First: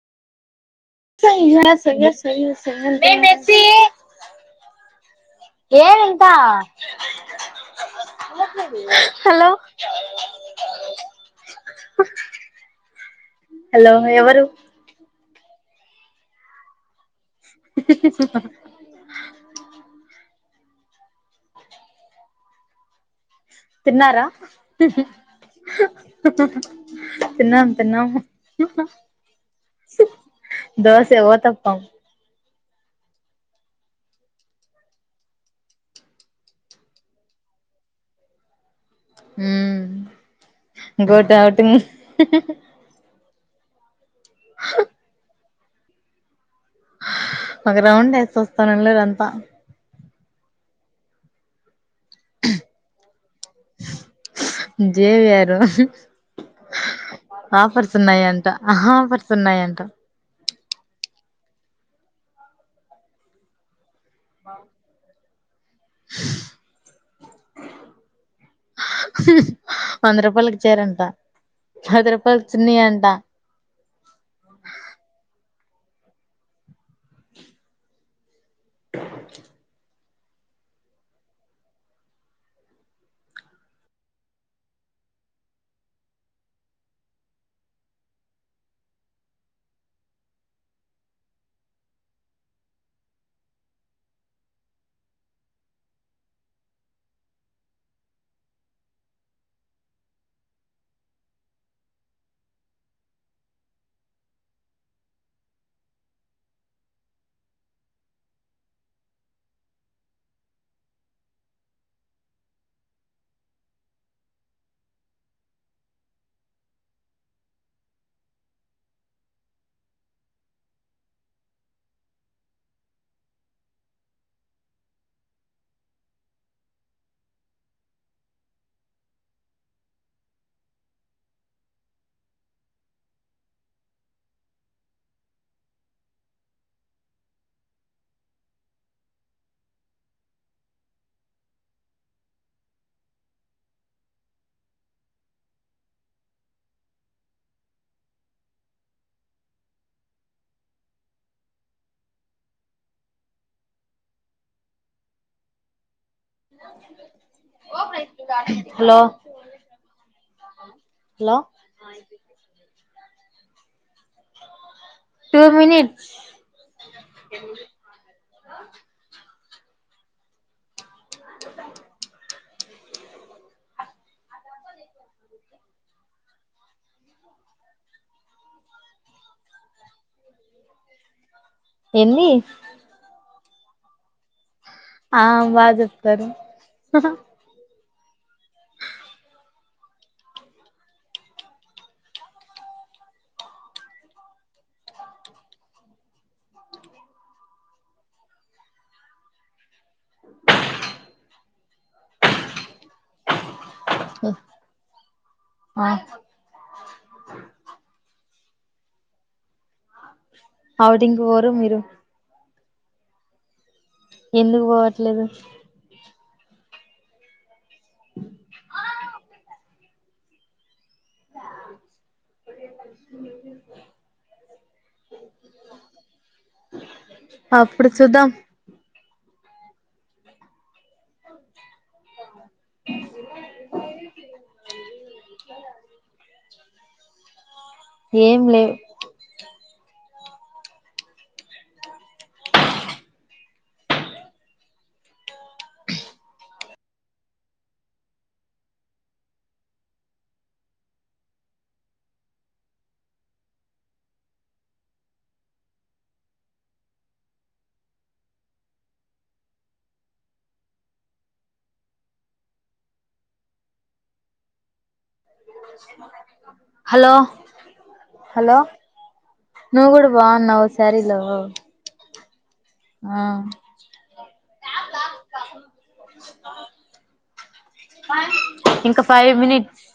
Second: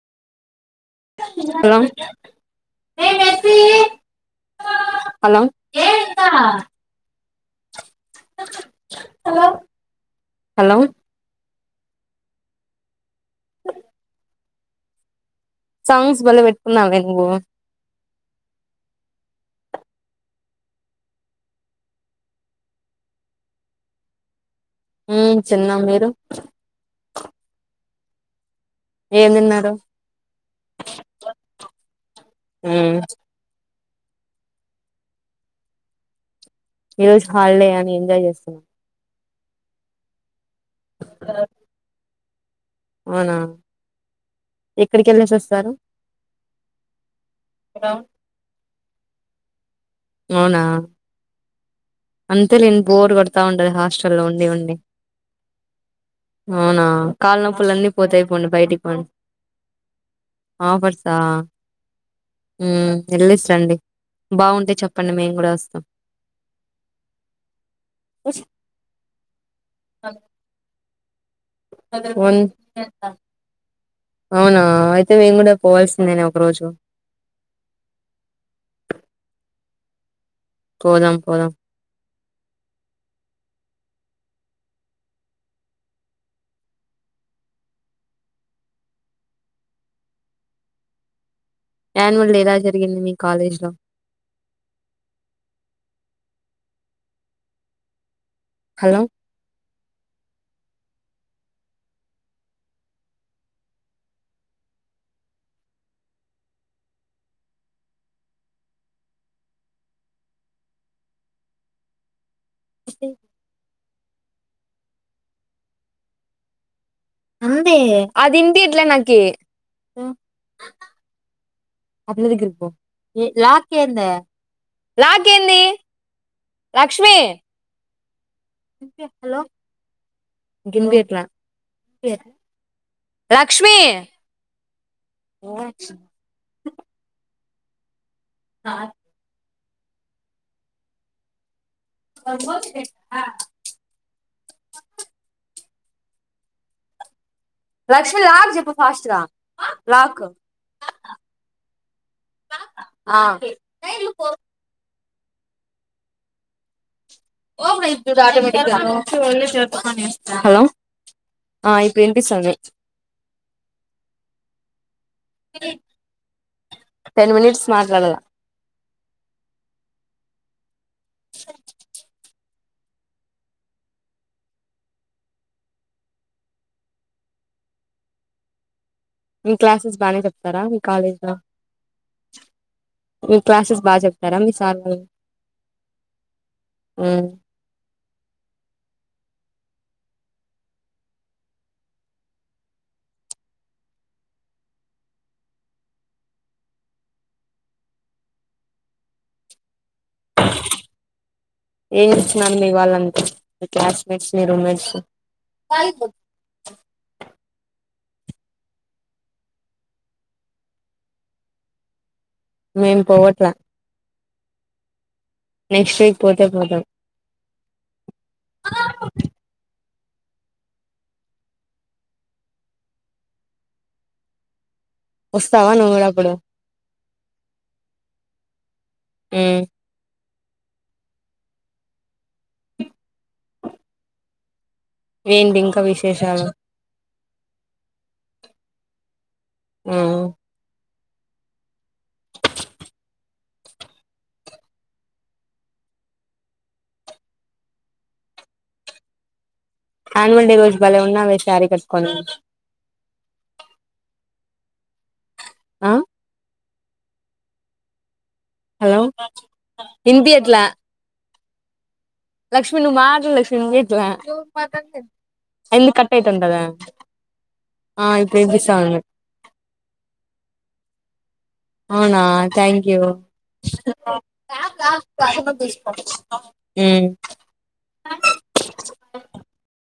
Hello [unintelligible] hello ఏ ఎంతా hello! Hello hello ఎవరు? సాంగ్స్ బలే పెట్కున్నావే నువ్వు తిన్నారా? ఉమ్ తిన్నాం మీరు తిన్నాం. ఏం తిన్నారు దోస ఊతప్పం. మ్ ఈ రోజు హాల్డే అని ఎంజాయ్ చేస్తున్నాం. మ్ గో టూ ఓటింగ్ అవునా ఎక్కడికెళ్ళేసి వస్తారు. ఒక రౌండ్ ఏస్ వస్తాను. [inaudible] అంతా అవునా అంతేలే బోర్ కొడ్తా ఉంటది హాస్టల్లో ఉండి ఉండి జేవిఆర్ అవునా కాల్ నొప్పులన్నీ ఆఫర్స్ పోతాయి పొండి ఉన్నాయంట బయటిక్ పొం ఆఫర్స్ ఉన్నాయంట ఆఫర్సా మ్ ఎల్లేసి రండి బాగుంటే చెప్పండి మేం గుడా వస్ వంద రూపాయక్ చీరంట. పది ఉం రూపాయలకి చున్నీ అంట అవునా అయితే మేం గుడ పోవాల్సిందేనే ఒక రోజు పోదాం పోదాం. యాన్వల్ ఎలా జరిగింది మీ కాలేజ్లో హలో! [inaudible] అంతే దిండి ఇట్ల నాకి అక్క దగ్గరికి పో ఏ లాక్ ఏందే లాక్ ఏంది లక్ష్మి హలో [unintelligible] లక్ష్మి లక్ష్ ఆ అ లక్ష్మీ లాక్ చెప్పు ఫస్ట్గా లాక్ ఆ అ హలో హలో ఆ ఇప్పుడ్ ఇన్పిస్తాంది. టూ మినిట్స్ టెన్ మినిట్స్ మాట్లాడాలా స మీ క్లాసెస్ బాగానే చెప్తారా మీ కాలేజ్లో ఎన్ని మీ క్లాసెస్ బా చెప్తారా మీ సార్ వాళ్ళు ఆ బా చెప్తారు. ఏ ఇచ్చినం మీ వాళ్ళన్ మీ క్లాస్మెట్స్ మీ రూమ్మెంట్స్ అవుటింగ్ వోరు మీరు మేను పోవట్లా ఎందుకు పోవట్లేదు నెక్స్ట్ వీక్ పోతే పోదాం వస్తావా నువ్వుప్పుడు అప్పుడు సుదా ఆ ఏందీ ఇంకా విశేషాలు ఏం లేవు మ్ యాన్యువల్ డే రోజు భాలే ఉన్నాే శారీ కట్టుకో ఆ హలో హిందీట్లా క్ష్మీ నువ మాత్ర క్ష్మీతు ఎందు కట్ అయితు ఉండద హలో ఆ ఇప్పుడు ఇ నువ కూడాడు బాన్నావ్వు స్యారీలోవ అవునా థ్యాంక్ యూ మ్మ్ ఇంకా ఫైవ్ మినిట్